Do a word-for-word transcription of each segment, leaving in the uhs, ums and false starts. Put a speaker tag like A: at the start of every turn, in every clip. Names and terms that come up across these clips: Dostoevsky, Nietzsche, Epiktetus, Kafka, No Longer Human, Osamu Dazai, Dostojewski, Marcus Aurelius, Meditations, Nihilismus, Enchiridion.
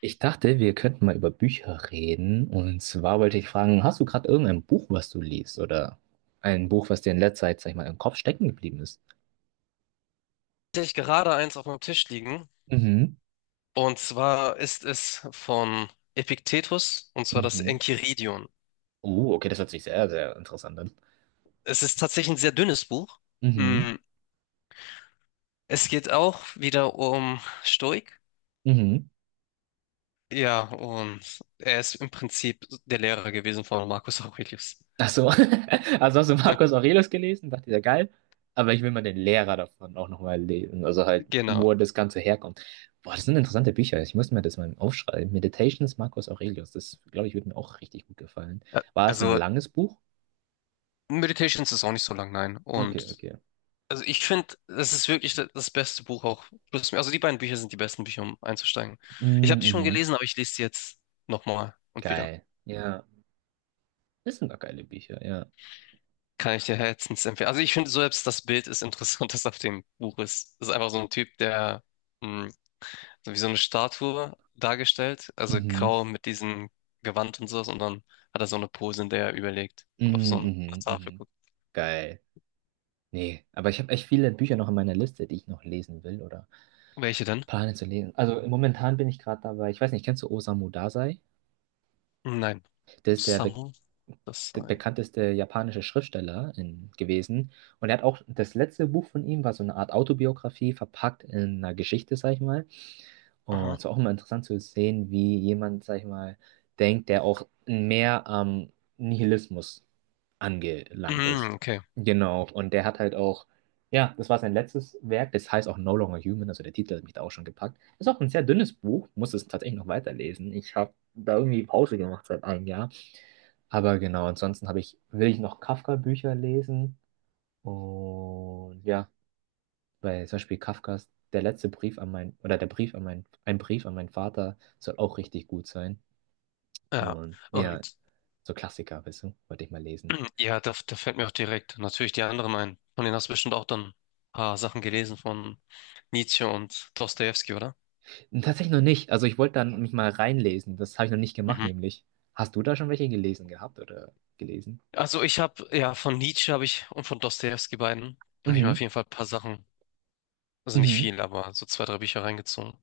A: Ich dachte, wir könnten mal über Bücher reden. Und zwar wollte ich fragen, hast du gerade irgendein Buch, was du liest? Oder ein Buch, was dir in letzter Zeit, sag ich mal, im Kopf stecken geblieben ist?
B: Tatsächlich gerade eins auf meinem Tisch liegen.
A: Mhm.
B: Und zwar ist es von Epiktetus, und zwar das
A: Mhm.
B: Enchiridion.
A: Oh, okay, das hört sich sehr, sehr interessant an.
B: Es ist tatsächlich ein sehr dünnes Buch.
A: Mhm.
B: Mm, Es geht auch wieder um Stoik.
A: Mhm.
B: Ja, und er ist im Prinzip der Lehrer gewesen von Marcus Aurelius.
A: Ach so. Also hast du Marcus Aurelius gelesen? Dachte ich, ja geil. Aber ich will mal den Lehrer davon auch nochmal lesen. Also halt,
B: Genau.
A: wo das Ganze herkommt. Boah, das sind interessante Bücher. Ich muss mir das mal aufschreiben. Meditations Marcus Aurelius. Das, glaube ich, würde mir auch richtig gut gefallen.
B: Ja,
A: War es ein
B: also
A: langes Buch?
B: Meditations ist auch nicht so lang, nein.
A: Okay,
B: Und
A: okay.
B: also ich finde, das ist wirklich da- das beste Buch auch. Plus- Also die beiden Bücher sind die besten Bücher, um einzusteigen. Ich habe
A: Mm,
B: die schon
A: mhm.
B: gelesen, aber ich lese sie jetzt nochmal und wieder.
A: Geil. Ja. Das sind doch geile Bücher, ja.
B: Kann ich dir herzens empfehlen. Also ich finde selbst das Bild ist interessant, das auf dem Buch ist. Das ist einfach so ein Typ, der mh, so wie so eine Statue dargestellt, also
A: Mhm.
B: grau mit diesem Gewand und sowas, und dann hat er so eine Pose, in der er überlegt
A: Mm,
B: und auf so eine
A: mhm.
B: Tafel
A: Mhm.
B: guckt.
A: Geil. Nee, aber ich habe echt viele Bücher noch in meiner Liste, die ich noch lesen will oder
B: Welche denn?
A: plane zu lesen. Also momentan bin ich gerade dabei, ich weiß nicht, kennst du Osamu Dazai?
B: Nein,
A: Der ist der, be
B: Samu, das
A: der
B: sei.
A: bekannteste japanische Schriftsteller in, gewesen. Und er hat auch, das letzte Buch von ihm war so eine Art Autobiografie, verpackt in einer Geschichte, sag ich mal. Und
B: Aha.
A: es war auch immer interessant zu sehen, wie jemand, sag ich mal, denkt, der auch mehr am Nihilismus angelangt ist.
B: Mm, okay.
A: Genau, und der hat halt auch, ja, das war sein letztes Werk, das heißt auch No Longer Human, also der Titel hat mich da auch schon gepackt. Ist auch ein sehr dünnes Buch, muss es tatsächlich noch weiterlesen. Ich habe da irgendwie Pause gemacht seit einem Jahr. Aber genau, ansonsten habe ich, will ich noch Kafka-Bücher lesen und ja. Weil zum Beispiel Kafkas Der letzte Brief an mein, oder der Brief an mein, ein Brief an meinen Vater soll auch richtig gut sein.
B: Ja.
A: Und ja,
B: Und
A: so Klassiker, weißt du, wollte ich mal lesen.
B: ja, da, da fällt mir auch direkt natürlich die anderen ein. Von denen hast du bestimmt auch dann ein paar Sachen gelesen von Nietzsche und Dostojewski, oder?
A: Tatsächlich noch nicht. Also ich wollte dann mich mal reinlesen. Das habe ich noch nicht gemacht,
B: Mhm.
A: nämlich. Hast du da schon welche gelesen gehabt oder gelesen?
B: Also ich habe, ja, von Nietzsche habe ich, und von Dostojewski beiden habe ich mir auf
A: Mhm.
B: jeden Fall ein paar Sachen, also nicht
A: Mhm.
B: viel, aber so zwei, drei Bücher reingezogen.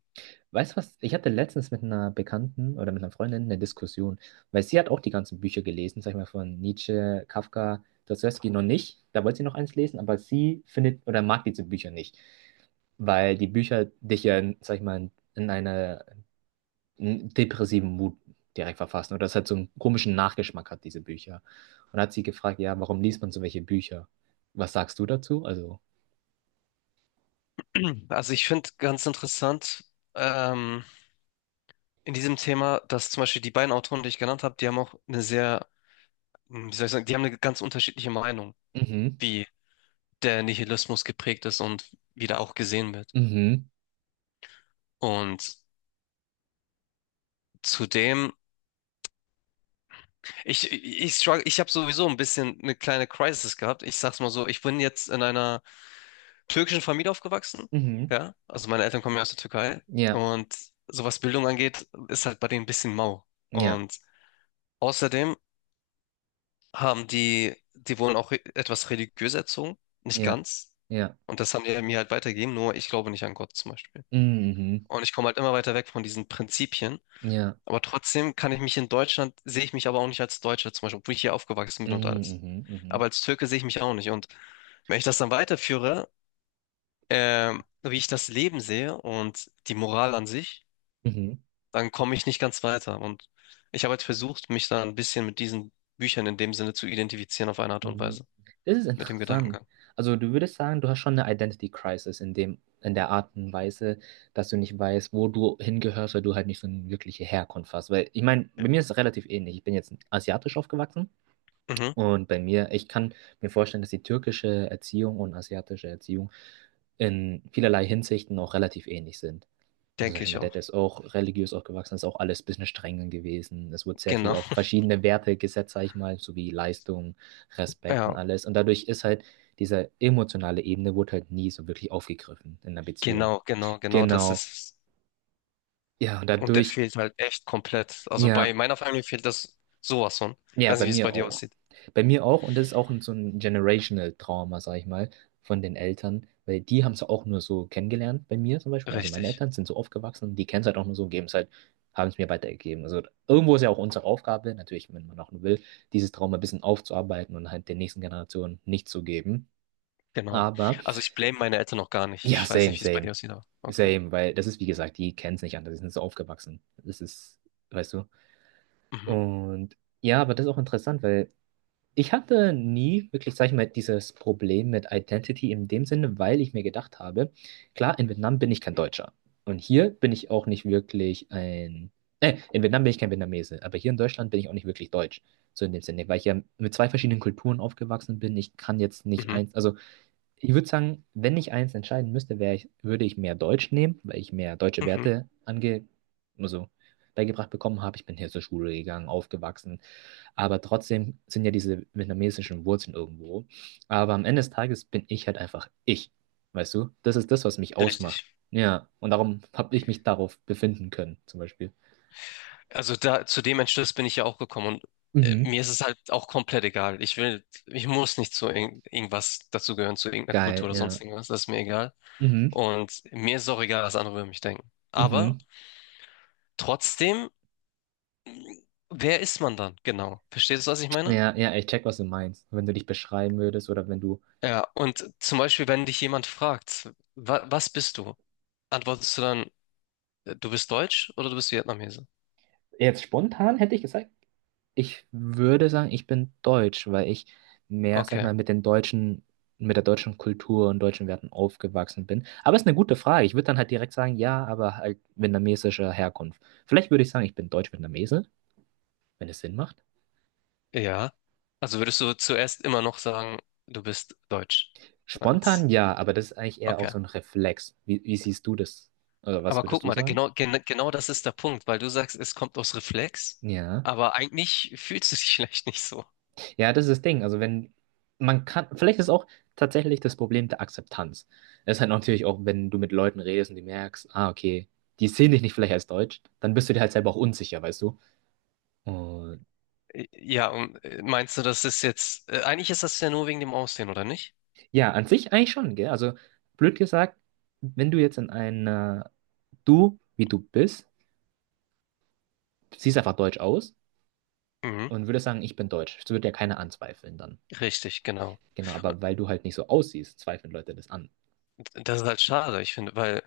A: Weißt du was? Ich hatte letztens mit einer Bekannten oder mit einer Freundin eine Diskussion, weil sie hat auch die ganzen Bücher gelesen, sag ich mal, von Nietzsche, Kafka, Dostoevsky noch nicht. Da wollte sie noch eins lesen, aber sie findet oder mag diese Bücher nicht, weil die Bücher dich ja, sag ich mal, in einer in depressiven Mut direkt verfassen oder es halt so einen komischen Nachgeschmack hat, diese Bücher. Und hat sie gefragt, ja, warum liest man so welche Bücher? Was sagst du dazu? Also,
B: Also ich finde ganz interessant, ähm, in diesem Thema, dass zum Beispiel die beiden Autoren, die ich genannt habe, die haben auch eine sehr, hm, wie soll ich sagen, die haben eine ganz unterschiedliche Meinung,
A: mhm,
B: wie der Nihilismus geprägt ist und wie der auch gesehen wird.
A: mhm,
B: Und zudem, ich, ich, struggle, ich habe sowieso ein bisschen eine kleine Crisis gehabt. Ich sag's mal so, ich bin jetzt in einer türkischen Familie aufgewachsen.
A: mhm,
B: Ja, also meine Eltern kommen ja aus der Türkei.
A: ja,
B: Und so was Bildung angeht, ist halt bei denen ein bisschen mau.
A: ja,
B: Und außerdem haben die, die wurden auch re- etwas religiös erzogen, nicht
A: ja,
B: ganz.
A: ja.
B: Und das haben die mir halt weitergegeben, nur ich glaube nicht an Gott zum Beispiel.
A: Mhm.
B: Und ich komme halt immer weiter weg von diesen Prinzipien.
A: Ja.
B: Aber trotzdem kann ich mich in Deutschland, sehe ich mich aber auch nicht als Deutscher, zum Beispiel, obwohl ich hier aufgewachsen bin und alles.
A: Mhm. Mhm.
B: Aber als Türke sehe ich mich auch nicht. Und wenn ich das dann weiterführe, ähm, wie ich das Leben sehe und die Moral an sich,
A: Mhm.
B: dann komme ich nicht ganz weiter. Und ich habe jetzt versucht, mich da ein bisschen mit diesen Büchern in dem Sinne zu identifizieren, auf eine Art und
A: Mhm.
B: Weise,
A: Das ist
B: mit dem
A: interessant.
B: Gedankengang.
A: Also du würdest sagen, du hast schon eine Identity Crisis in dem, in der Art und Weise, dass du nicht weißt, wo du hingehörst, weil du halt nicht so eine wirkliche Herkunft hast. Weil ich meine, bei mir ist es relativ ähnlich. Ich bin jetzt asiatisch aufgewachsen.
B: Mhm,
A: Und bei mir, ich kann mir vorstellen, dass die türkische Erziehung und asiatische Erziehung in vielerlei Hinsichten auch relativ ähnlich sind. Also zum
B: denke
A: Beispiel
B: ich
A: mein
B: auch.
A: Dad ist auch religiös aufgewachsen, ist auch alles ein bisschen streng gewesen. Es wurde sehr viel
B: Genau.
A: auf verschiedene Werte gesetzt, sag ich mal, sowie Leistung, Respekt und
B: Ja,
A: alles. Und dadurch ist halt diese emotionale Ebene wurde halt nie so wirklich aufgegriffen in der Beziehung.
B: genau, genau, genau, das
A: Genau.
B: ist.
A: Ja, und
B: Und der
A: dadurch,
B: fehlt halt echt komplett. Also bei
A: ja.
B: meiner Familie fehlt das sowas von. Ich
A: Ja,
B: weiß
A: bei
B: nicht, wie es bei
A: mir
B: dir
A: auch.
B: aussieht.
A: Bei mir auch, und das ist auch ein- so ein generational Trauma, sag ich mal, von den Eltern, weil die haben es auch nur so kennengelernt bei mir zum Beispiel. Also meine
B: Richtig,
A: Eltern sind so aufgewachsen, und die kennen es halt auch nur so und geben es halt, haben es mir weitergegeben. Also irgendwo ist ja auch unsere Aufgabe, natürlich, wenn man auch will, dieses Trauma ein bisschen aufzuarbeiten und halt den nächsten Generationen nicht zu geben.
B: genau.
A: Aber
B: Also ich blame meine Eltern noch gar nicht.
A: ja,
B: Ich weiß
A: same,
B: nicht, wie es bei dir
A: same,
B: aussieht, aber okay.
A: same, weil das ist, wie gesagt, die kennen es nicht anders, die sind so aufgewachsen. Das ist, weißt du.
B: Mhm,
A: Und ja, aber das ist auch interessant, weil. Ich hatte nie wirklich, sag ich mal, dieses Problem mit Identity in dem Sinne, weil ich mir gedacht habe, klar, in Vietnam bin ich kein Deutscher. Und hier bin ich auch nicht wirklich ein. Äh, in Vietnam bin ich kein Vietnamese, aber hier in Deutschland bin ich auch nicht wirklich Deutsch. So in dem Sinne, weil ich ja mit zwei verschiedenen Kulturen aufgewachsen bin. Ich kann jetzt nicht
B: mhm,
A: eins. Also, ich würde sagen, wenn ich eins entscheiden müsste, wär ich, würde ich mehr Deutsch nehmen, weil ich mehr deutsche
B: mhm.
A: Werte ange, also, beigebracht bekommen habe. Ich bin hier zur Schule gegangen, aufgewachsen. Aber trotzdem sind ja diese vietnamesischen Wurzeln irgendwo. Aber am Ende des Tages bin ich halt einfach ich. Weißt du? Das ist das, was mich
B: Richtig.
A: ausmacht. Ja. Und darum habe ich mich darauf befinden können, zum Beispiel.
B: Also da zu dem Entschluss bin ich ja auch gekommen, und äh,
A: Mhm.
B: mir ist es halt auch komplett egal. Ich will, ich muss nicht zu irgend, irgendwas dazugehören, zu irgendeiner
A: Geil,
B: Kultur oder
A: ja.
B: sonst irgendwas. Das ist mir egal.
A: Mhm.
B: Und mir ist auch egal, was andere über mich denken. Aber
A: Mhm.
B: trotzdem, wer ist man dann? Genau. Verstehst du, was ich meine?
A: Ja, ja, ich check, was du meinst. Wenn du dich beschreiben würdest oder wenn du.
B: Ja, und zum Beispiel, wenn dich jemand fragt: wa was bist du? Antwortest du dann: Äh, Du bist Deutsch, oder du bist Vietnamese?
A: Jetzt spontan hätte ich gesagt, ich würde sagen, ich bin deutsch, weil ich mehr, sag ich
B: Okay,
A: mal, mit den deutschen, mit der deutschen Kultur und deutschen Werten aufgewachsen bin. Aber es ist eine gute Frage. Ich würde dann halt direkt sagen, ja, aber halt vietnamesischer Herkunft. Vielleicht würde ich sagen, ich bin deutsch-vietnamese, wenn es Sinn macht.
B: ja. Also würdest du zuerst immer noch sagen, du bist Deutsch?
A: Spontan
B: Als,
A: ja, aber das ist eigentlich eher auch
B: okay.
A: so ein Reflex. Wie, wie siehst du das? Oder was
B: Aber guck
A: würdest du
B: mal,
A: sagen?
B: genau, gen, genau das ist der Punkt, weil du sagst, es kommt aus Reflex,
A: Ja.
B: aber eigentlich fühlst du dich vielleicht nicht so.
A: Ja, das ist das Ding. Also wenn man kann, vielleicht ist auch tatsächlich das Problem der Akzeptanz. Das ist halt natürlich auch, wenn du mit Leuten redest und die merkst, ah, okay, die sehen dich nicht vielleicht als Deutsch, dann bist du dir halt selber auch unsicher, weißt du? Und
B: Äh, Ja, und äh, meinst du, das ist jetzt, äh, eigentlich ist das ja nur wegen dem Aussehen, oder nicht?
A: ja, an sich eigentlich schon, gell? Also blöd gesagt, wenn du jetzt in einer, du, wie du bist, siehst einfach deutsch aus
B: Mhm.
A: und würdest sagen, ich bin deutsch. Das würde ja keiner anzweifeln dann.
B: Richtig, genau.
A: Genau, aber weil du halt nicht so aussiehst, zweifeln Leute das an.
B: Und das ist halt schade, ich finde, weil,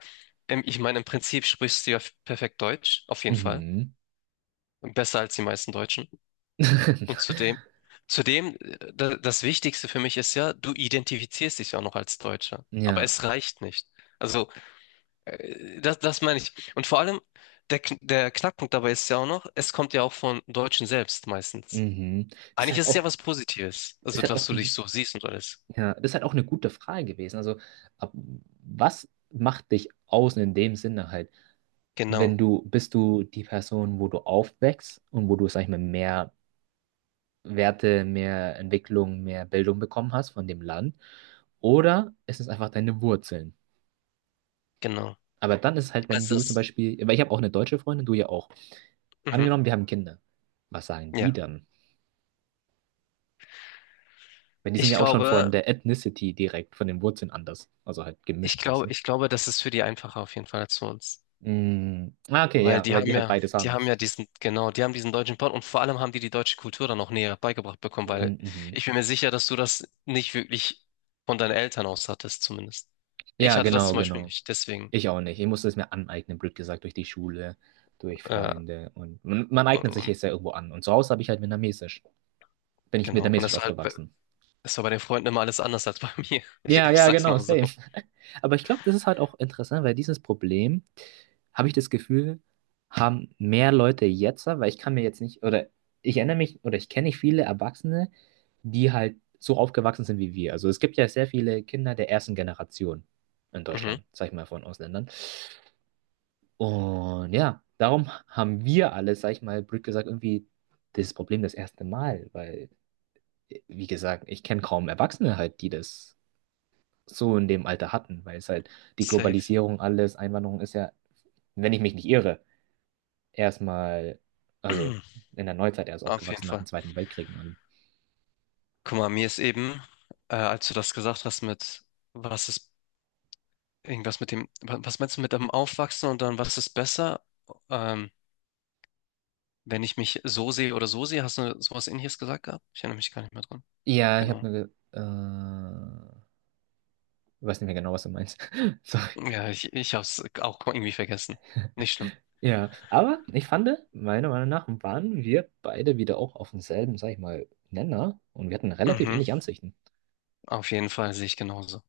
B: ähm, ich meine, im Prinzip sprichst du ja perfekt Deutsch, auf jeden Fall.
A: Mhm.
B: Besser als die meisten Deutschen. Und zudem, zudem, äh, da- das Wichtigste für mich ist ja, du identifizierst dich ja auch noch als Deutscher. Aber
A: Ja,
B: es reicht nicht. Also, äh, das, das meine ich. Und vor allem, der, Kn- der Knackpunkt dabei ist ja auch noch, es kommt ja auch von Deutschen selbst meistens.
A: mhm. Das ist
B: Eigentlich
A: halt
B: ist es
A: auch
B: ja was Positives. Also,
A: Ist halt
B: dass
A: auch,
B: du dich
A: n-
B: so siehst und alles.
A: ja, ist halt auch eine gute Frage gewesen. Also, ab, was macht dich aus in dem Sinne halt? Wenn
B: Genau,
A: du, bist du die Person, wo du aufwächst und wo du, sag ich mal, mehr Werte, mehr Entwicklung, mehr Bildung bekommen hast von dem Land? Oder ist es einfach deine Wurzeln?
B: genau.
A: Aber dann ist es halt, wenn
B: Also
A: du zum
B: das,
A: Beispiel, weil ich habe auch eine deutsche Freundin, du ja auch.
B: mhm,
A: Angenommen, wir haben Kinder. Was sagen die
B: ja.
A: dann? Weil die sind
B: Ich
A: ja auch schon von
B: glaube,
A: der Ethnicity direkt, von den Wurzeln anders. Also halt
B: ich
A: gemischt, weißt
B: glaube,
A: du?
B: ich glaube, das ist für die einfacher auf jeden Fall als für uns.
A: Mm, ah, okay,
B: Weil
A: ja,
B: die
A: weil
B: haben
A: die halt
B: ja,
A: beides
B: die
A: haben.
B: haben ja diesen, genau, die haben diesen deutschen Part, und vor allem haben die die deutsche Kultur dann noch näher beigebracht bekommen, weil
A: Mm, mhm.
B: ich bin mir sicher, dass du das nicht wirklich von deinen Eltern aus hattest, zumindest. Ich
A: Ja,
B: hatte das
A: genau,
B: zum Beispiel
A: genau.
B: nicht, deswegen,
A: Ich auch nicht. Ich musste es mir aneignen, blöd gesagt, durch die Schule, durch
B: äh,
A: Freunde. Und man, man
B: und,
A: eignet sich
B: und-
A: jetzt ja irgendwo an. Und zu Hause habe ich halt vietnamesisch. Bin ich
B: genau, und
A: vietnamesisch
B: es war halt, bei-
A: aufgewachsen.
B: es war bei den Freunden immer alles anders als bei mir. Ich,
A: Ja,
B: ich
A: ja,
B: sag's
A: genau,
B: mal so.
A: same. Aber ich glaube, das ist halt auch interessant, weil dieses Problem, habe ich das Gefühl, haben mehr Leute jetzt, weil ich kann mir jetzt nicht, oder ich erinnere mich, oder ich kenne nicht viele Erwachsene, die halt so aufgewachsen sind wie wir. Also es gibt ja sehr viele Kinder der ersten Generation in
B: Mhm.
A: Deutschland, sag ich mal, von Ausländern. Und ja, darum haben wir alle, sag ich mal, blöd gesagt, irgendwie das Problem das erste Mal, weil, wie gesagt, ich kenne kaum Erwachsene halt, die das so in dem Alter hatten, weil es halt die
B: Safe.
A: Globalisierung, alles, Einwanderung ist ja, wenn ich mich nicht irre, erstmal, also in der Neuzeit erst
B: Auf jeden
A: aufgewachsen nach dem
B: Fall.
A: Zweiten Weltkrieg. Und allem.
B: Guck mal, mir ist eben, äh, als du das gesagt hast mit, was ist irgendwas mit dem, wa- was meinst du mit dem Aufwachsen und dann was ist besser? Ähm, Wenn ich mich so sehe oder so sehe, hast du sowas Ähnliches gesagt gehabt? Ich erinnere mich gar nicht mehr dran.
A: Ja, ich
B: Genau.
A: habe nur, äh, weiß nicht mehr genau, was du meinst. Sorry.
B: Ja, ich, ich habe es auch irgendwie vergessen. Nicht schlimm.
A: Ja, aber ich fand, meiner Meinung nach waren wir beide wieder auch auf demselben, sag ich mal, Nenner und wir hatten relativ
B: Mhm.
A: ähnliche Ansichten.
B: Auf jeden Fall sehe ich genauso.